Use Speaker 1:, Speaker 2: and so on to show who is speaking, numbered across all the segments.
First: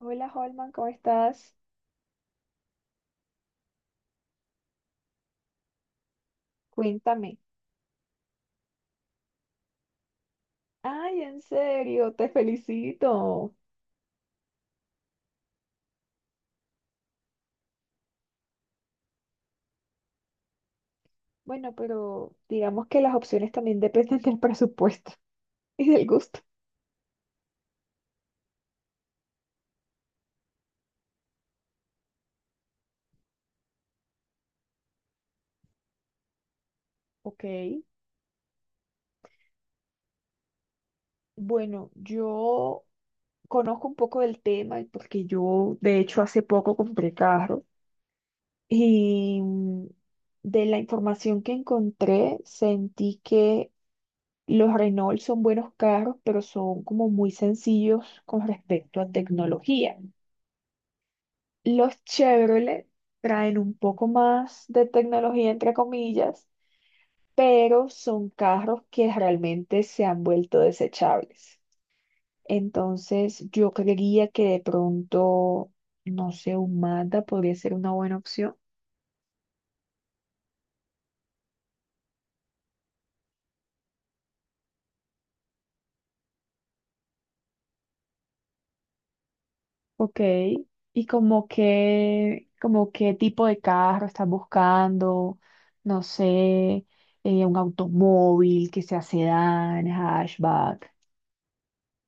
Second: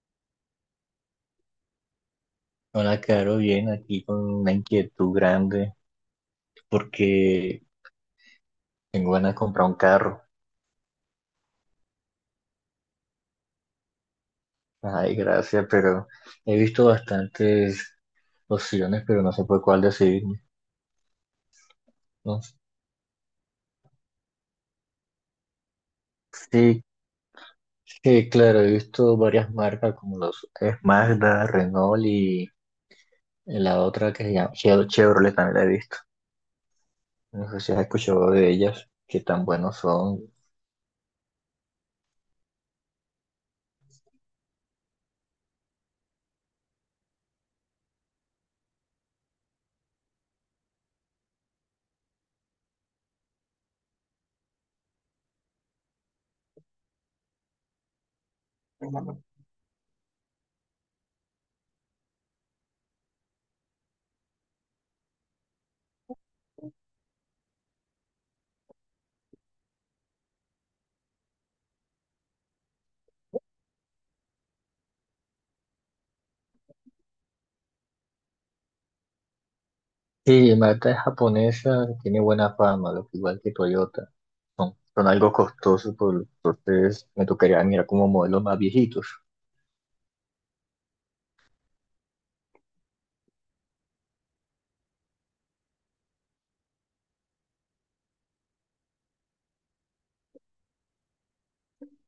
Speaker 1: Hola Holman, ¿cómo estás?
Speaker 2: Hola, Caro, bien, aquí con una inquietud grande
Speaker 1: Cuéntame.
Speaker 2: porque tengo ganas de comprar un carro.
Speaker 1: Ay, en serio, te felicito.
Speaker 2: Ay, gracias, pero he visto bastantes opciones, pero no sé por cuál decidirme.
Speaker 1: Bueno, pero
Speaker 2: No sé.
Speaker 1: digamos que las opciones también dependen del presupuesto y del gusto.
Speaker 2: Sí, sí, claro, he visto varias marcas como los es Mazda, Renault y la otra que se llama Chevrolet también la he visto.
Speaker 1: Ok,
Speaker 2: No sé si has escuchado de ellas, qué tan buenos son.
Speaker 1: bueno, yo conozco un poco del tema porque yo, de hecho, hace poco compré carro y de la información que encontré, sentí que los Renault son buenos carros, pero son como muy sencillos con respecto a tecnología. Los Chevrolet traen un poco más de tecnología, entre comillas, pero son carros que realmente se han vuelto desechables. Entonces, yo creería que de pronto, no sé, un Mazda podría ser una buena opción.
Speaker 2: Sí, Mazda es japonesa, tiene buena fama, lo que igual que Toyota. Son algo costosos, entonces me tocaría mirar como modelos más viejitos.
Speaker 1: Ok. ¿Y como qué tipo de carro estás buscando? No sé, un automóvil que sea sedán, hatchback.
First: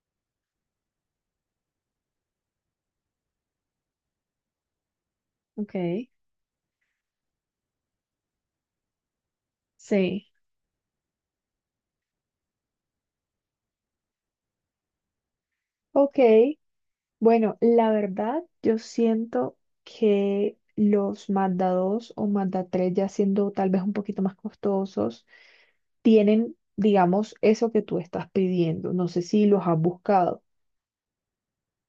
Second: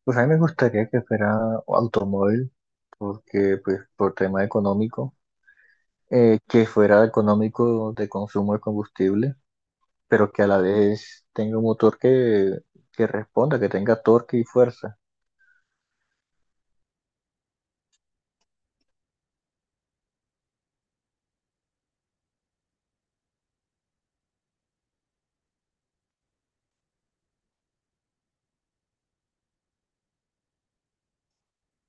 Speaker 2: Pues a mí me gustaría que fuera automóvil, porque pues por tema económico,
Speaker 1: Ok.
Speaker 2: que fuera económico de consumo de combustible,
Speaker 1: Sí.
Speaker 2: pero que a la vez tenga un motor que responda, que tenga torque y fuerza.
Speaker 1: Ok. Bueno, la verdad, yo siento que los Mazda 2 o Mazda 3, ya siendo tal vez un poquito más costosos, tienen, digamos, eso que tú estás pidiendo. No sé si los has buscado.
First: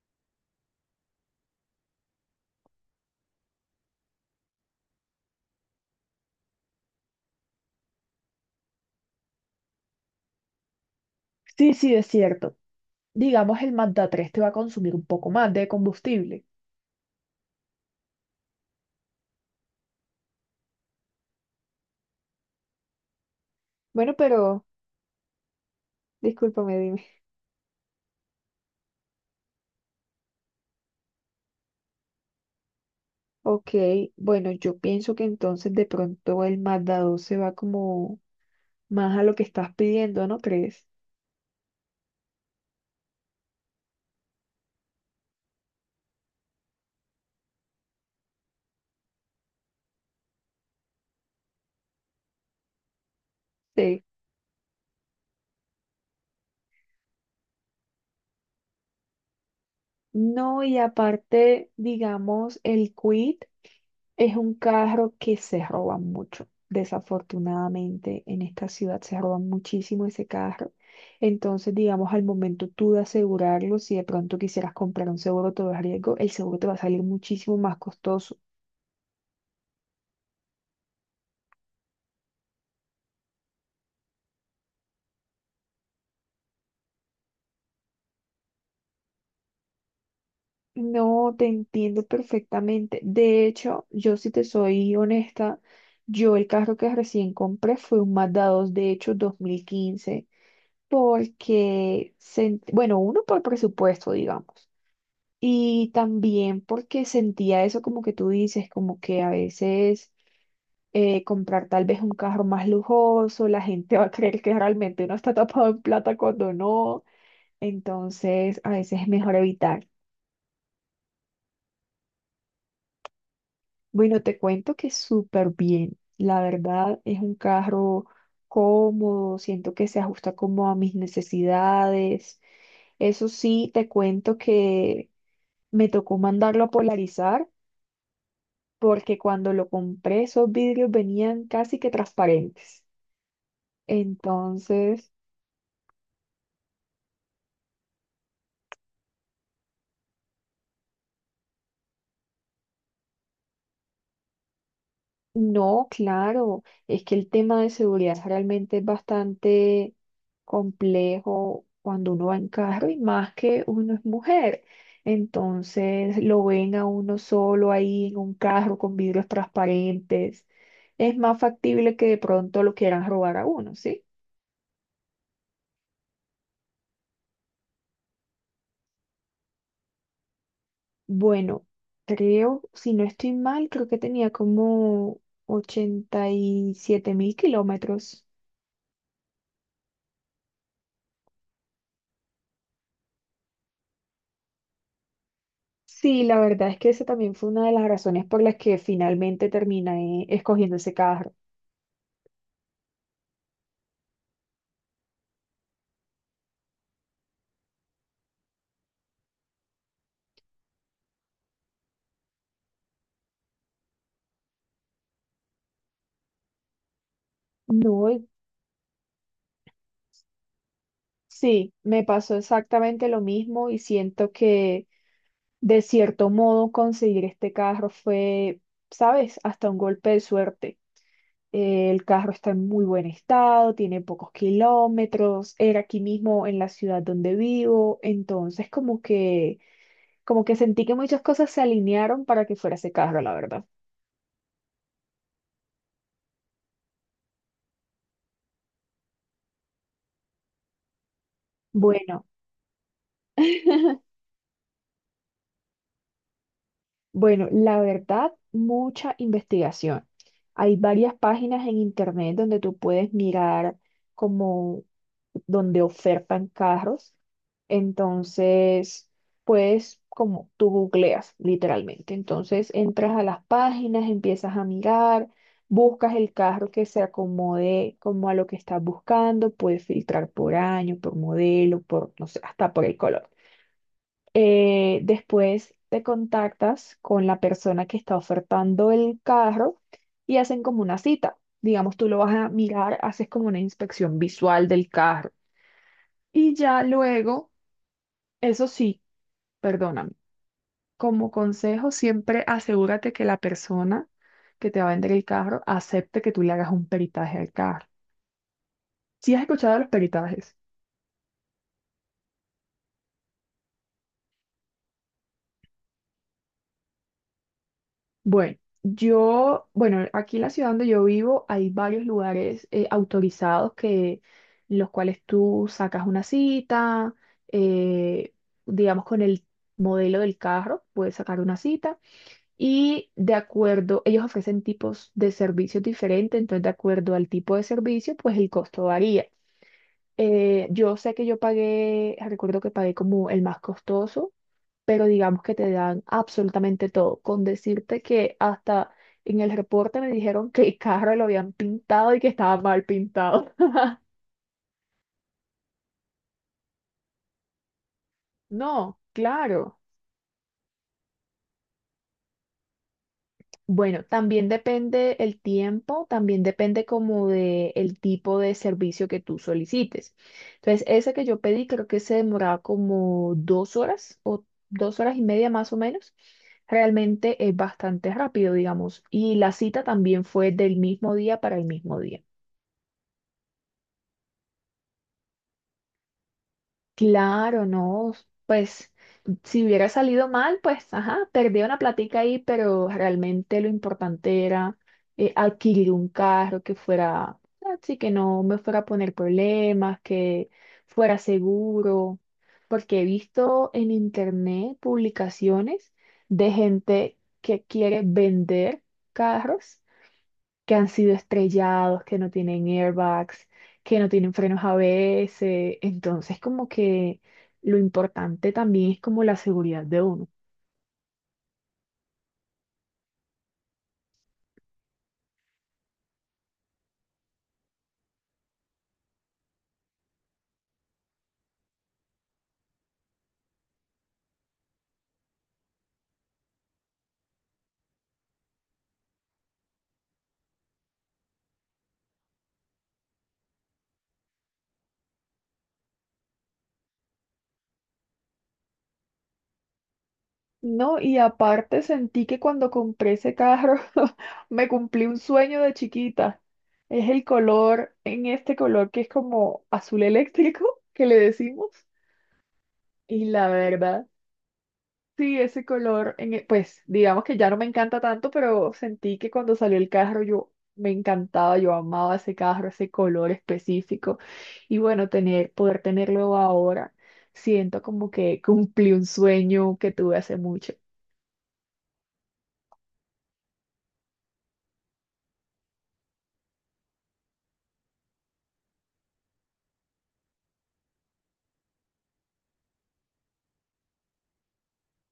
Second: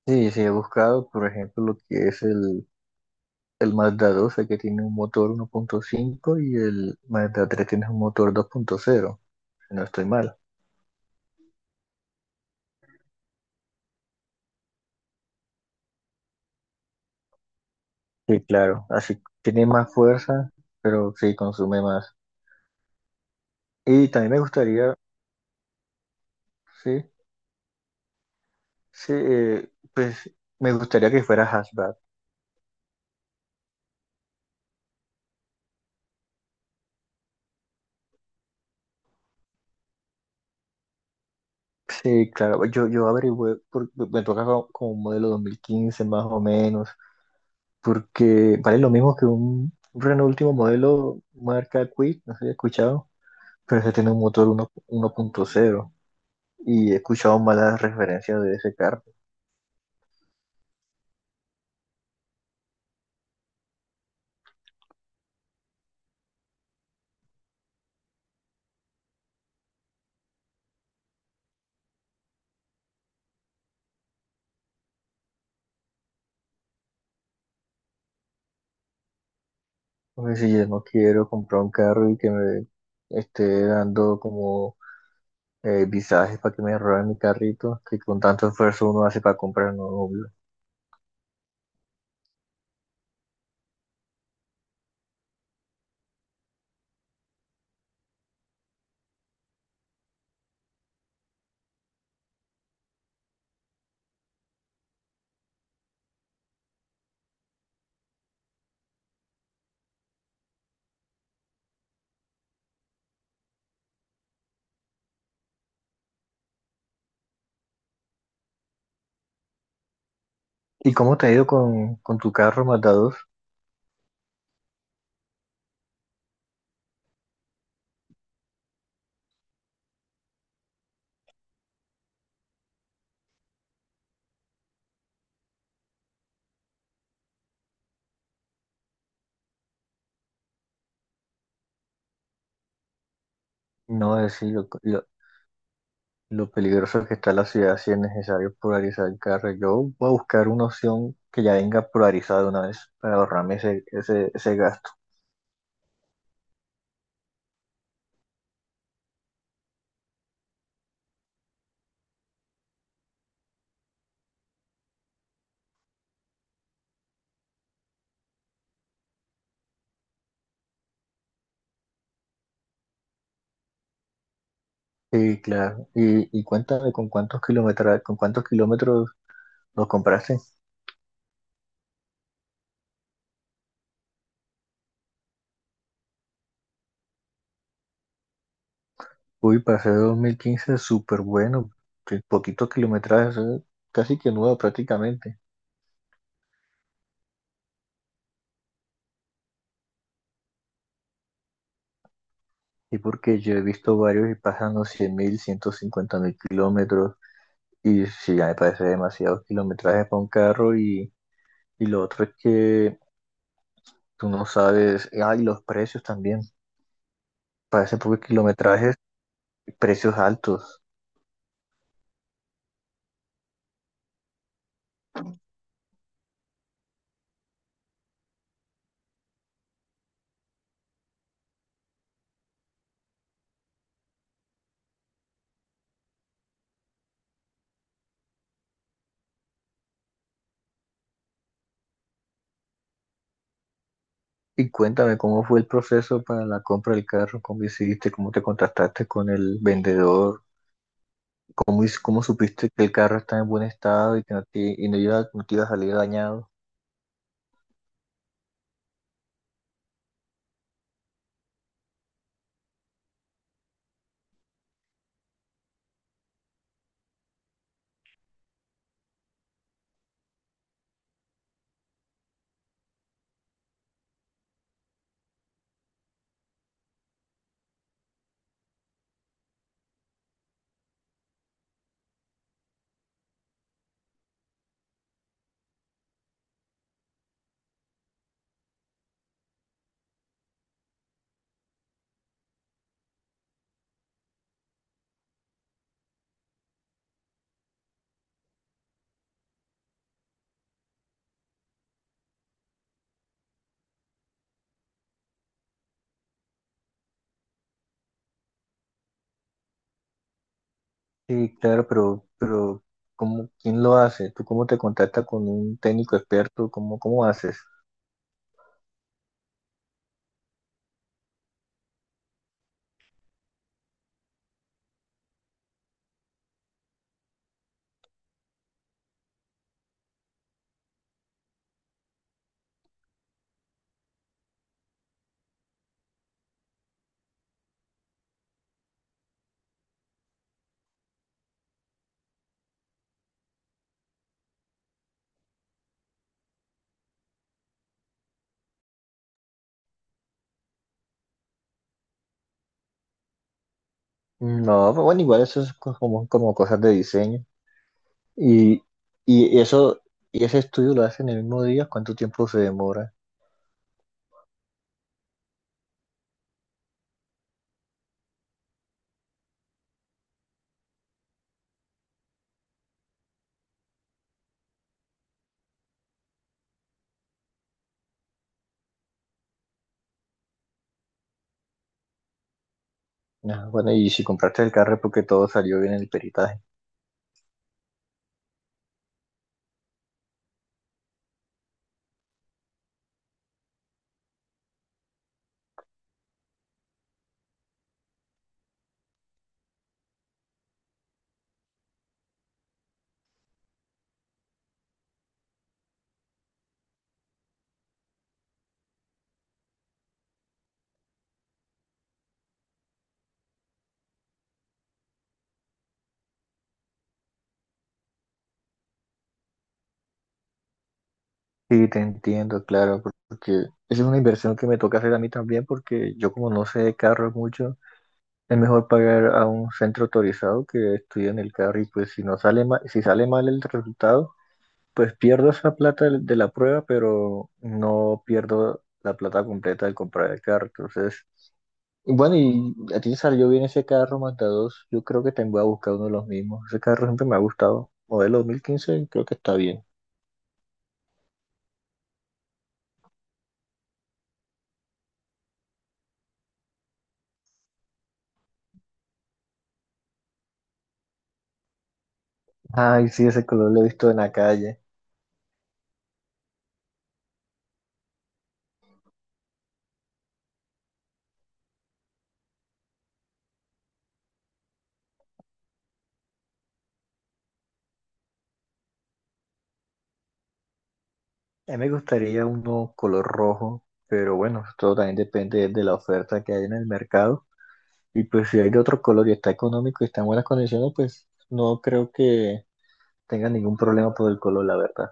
Speaker 2: Sí, sí, he buscado, por ejemplo, lo que es el Mazda 12, que tiene un motor 1.5 y el Mazda 3 tiene un motor 2.0, si no estoy mal.
Speaker 1: Sí, sí, es cierto. Digamos, el Mazda 3 te va a consumir un poco más de combustible.
Speaker 2: Sí, claro, así tiene más fuerza, pero sí consume más. Y
Speaker 1: Bueno,
Speaker 2: también me
Speaker 1: pero
Speaker 2: gustaría,
Speaker 1: discúlpame, dime.
Speaker 2: sí, sí, pues me gustaría que fuera hatchback.
Speaker 1: Ok, bueno, yo pienso que entonces de pronto el Mazda 2 se va como más a lo que estás pidiendo, ¿no crees?
Speaker 2: Sí, claro, yo averigüé, me toca como un modelo 2015 más o menos, porque vale lo mismo que un Renault último modelo marca Kwid, no sé si he escuchado, pero ese
Speaker 1: Sí.
Speaker 2: tiene un motor 1 1.0 y he escuchado malas referencias de ese carro.
Speaker 1: No, y aparte, digamos, el Quid es un carro que se roba mucho. Desafortunadamente, en esta ciudad se roba muchísimo ese carro. Entonces, digamos, al momento tú de asegurarlo, si de pronto quisieras comprar un seguro todo riesgo, el seguro te va a salir muchísimo más costoso.
Speaker 2: Porque si yo no quiero comprar un carro y que me esté dando como visajes para que me roben mi carrito, que con tanto esfuerzo uno hace para comprar un obvio.
Speaker 1: No, te entiendo perfectamente. De hecho, yo si te soy honesta, yo el carro que recién compré fue un Mazda 2, de hecho, 2015 porque, bueno, uno por presupuesto, digamos, y también porque sentía eso como que tú dices, como que a veces comprar tal vez un carro más lujoso, la gente va a creer que realmente uno está tapado en plata cuando no, entonces a veces es mejor evitar.
Speaker 2: ¿Y cómo te ha ido con tu carro Mazda 2?
Speaker 1: Bueno, te cuento que súper bien, la verdad es un carro cómodo, siento que se ajusta como a mis necesidades. Eso sí, te cuento que me tocó mandarlo a polarizar porque cuando lo compré esos vidrios venían casi que transparentes.
Speaker 2: No es decir lo, lo-
Speaker 1: Entonces,
Speaker 2: lo peligroso que está la ciudad si es necesario polarizar el carro. Yo voy a buscar una opción que ya venga polarizada de una vez para ahorrarme ese gasto.
Speaker 1: no, claro, es que el tema de seguridad realmente es bastante complejo cuando uno va en carro y más que uno es mujer. Entonces, lo ven a uno solo ahí en un carro con vidrios transparentes. Es más factible que de pronto lo quieran robar a uno, ¿sí?
Speaker 2: Sí, claro. Y cuéntame con cuántos kilómetros lo compraste.
Speaker 1: Bueno, creo, si no estoy mal, creo que tenía como 87.000 kilómetros.
Speaker 2: Uy, para ser 2015 súper bueno, que poquitos kilometrajes, casi que nuevo prácticamente.
Speaker 1: Sí, la verdad es que esa también fue una de las razones por las que finalmente terminé escogiendo ese carro.
Speaker 2: Y porque yo he visto varios y pasan los 100.000, mil 150.000 kilómetros, y sí, ya me parece demasiado kilometraje para un carro. Y lo otro es que tú no sabes, ah, y los precios también, parece
Speaker 1: No,
Speaker 2: pocos kilometrajes, precios altos.
Speaker 1: sí, me pasó exactamente lo mismo y siento que de cierto modo conseguir este carro fue, ¿sabes?, hasta un golpe de suerte. El carro está en muy buen estado, tiene pocos kilómetros, era aquí mismo en la ciudad donde vivo, entonces como que sentí que muchas cosas se alinearon para que fuera ese carro, la verdad.
Speaker 2: Y cuéntame cómo fue el proceso para la compra del carro, cómo hiciste, cómo te contactaste con el vendedor. ¿¿Cómo
Speaker 1: Bueno,
Speaker 2: supiste que el carro está en buen estado y que no te iba a salir dañado?
Speaker 1: bueno, la verdad, mucha investigación. Hay varias páginas en internet donde tú puedes mirar como donde ofertan carros. Entonces, pues como tú googleas literalmente. Entonces entras a las páginas, empiezas a mirar, buscas el carro que se acomode como a lo que estás buscando, puedes filtrar por año, por modelo, por, no sé, hasta por el color. Después te contactas con la persona que está ofertando el carro y hacen como una cita. Digamos, tú lo vas a mirar, haces como una inspección visual del carro y ya luego, eso sí, perdóname, como consejo, siempre asegúrate que la persona que te va a vender el carro acepte que tú le hagas un peritaje al carro. ¿Sí has escuchado de los peritajes?
Speaker 2: Sí, claro, pero ¿ quién lo hace? ¿Tú cómo te contactas con un técnico experto? ¿Cómo haces?
Speaker 1: Bueno, yo, bueno, aquí en la ciudad donde yo vivo hay varios lugares autorizados que, en los cuales tú sacas una cita, eh, digamos con el modelo del carro, puedes sacar una cita. Y de acuerdo, ellos ofrecen tipos de servicios diferentes, entonces de acuerdo al tipo de servicio, pues el costo varía. Yo sé que yo pagué, recuerdo que pagué como el más costoso, pero digamos que te dan absolutamente todo, con decirte que hasta en el reporte me dijeron que el carro lo habían pintado y que estaba mal pintado.
Speaker 2: No, pues bueno, igual eso es como cosas de diseño. Y,
Speaker 1: No,
Speaker 2: y
Speaker 1: claro.
Speaker 2: eso, y ese estudio lo hacen el mismo día, ¿cuánto tiempo se demora?
Speaker 1: Bueno, también depende el tiempo, también depende como de el tipo de servicio que tú solicites. Entonces, ese que yo pedí creo que se demoraba como 2 horas o 2 horas y media más o menos. Realmente es bastante rápido, digamos. Y la cita también fue del mismo día para el mismo día.
Speaker 2: Ah, bueno, y si compraste el carro es porque todo salió bien en el peritaje.
Speaker 1: Claro, no, pues si hubiera salido mal, pues ajá, perdí una platica ahí, pero realmente lo importante era adquirir un carro que fuera, así que no me fuera a poner problemas, que fuera seguro, porque he visto en internet publicaciones de gente que quiere vender carros que han sido estrellados, que no tienen airbags, que no tienen frenos ABS. Entonces, como que lo importante también es como la seguridad de uno.
Speaker 2: Sí, te entiendo, claro, porque esa es una inversión que me toca hacer a mí también, porque yo como no sé de carros mucho, es mejor pagar a un centro autorizado que estudie en el carro, y pues si no sale mal, si sale mal el resultado, pues pierdo esa plata de la prueba, pero no pierdo la plata completa de comprar el carro. Entonces, bueno, y a ti te salió bien ese carro Mazda 2, yo creo que te voy a buscar uno de los mismos. Ese carro siempre me ha gustado. Modelo 2015, creo que está bien.
Speaker 1: No, y aparte sentí que cuando compré ese carro me cumplí un sueño de chiquita. Es el color, en este color que es como azul eléctrico, que le decimos.
Speaker 2: Ay,
Speaker 1: Y
Speaker 2: sí, ese
Speaker 1: la
Speaker 2: color lo he
Speaker 1: verdad,
Speaker 2: visto en la calle.
Speaker 1: sí, ese color, pues digamos que ya no me encanta tanto, pero sentí que cuando salió el carro yo me encantaba, yo amaba ese carro, ese color específico. Y bueno, tener, poder tenerlo ahora, siento como que cumplí un sueño que tuve hace mucho.
Speaker 2: A mí me gustaría uno color rojo, pero bueno, todo también depende de la oferta que hay en el mercado. Y pues si hay de otro color y está económico y está en buenas condiciones, pues no creo que tenga ningún problema por el color, la verdad.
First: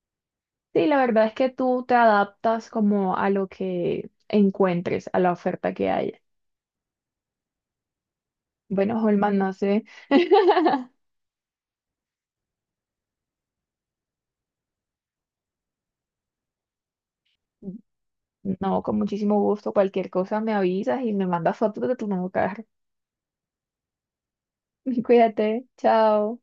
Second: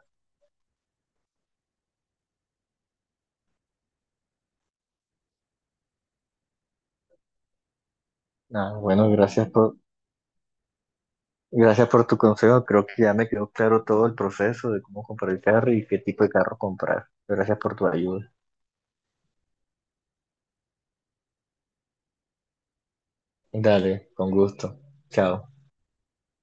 Speaker 1: Sí, la verdad es que tú te adaptas como a lo que encuentres, a la oferta que haya.
Speaker 2: Ah,
Speaker 1: Bueno,
Speaker 2: bueno,
Speaker 1: Holman,
Speaker 2: gracias
Speaker 1: no
Speaker 2: por,
Speaker 1: sé,
Speaker 2: gracias por tu consejo. Creo que ya me quedó claro todo el proceso de cómo comprar el carro y qué tipo de carro comprar. Gracias por tu ayuda.
Speaker 1: no, con muchísimo gusto, cualquier cosa me avisas y me mandas fotos de tu nuevo carro.
Speaker 2: Dale, con gusto. Chao.
Speaker 1: Cuídate, chao.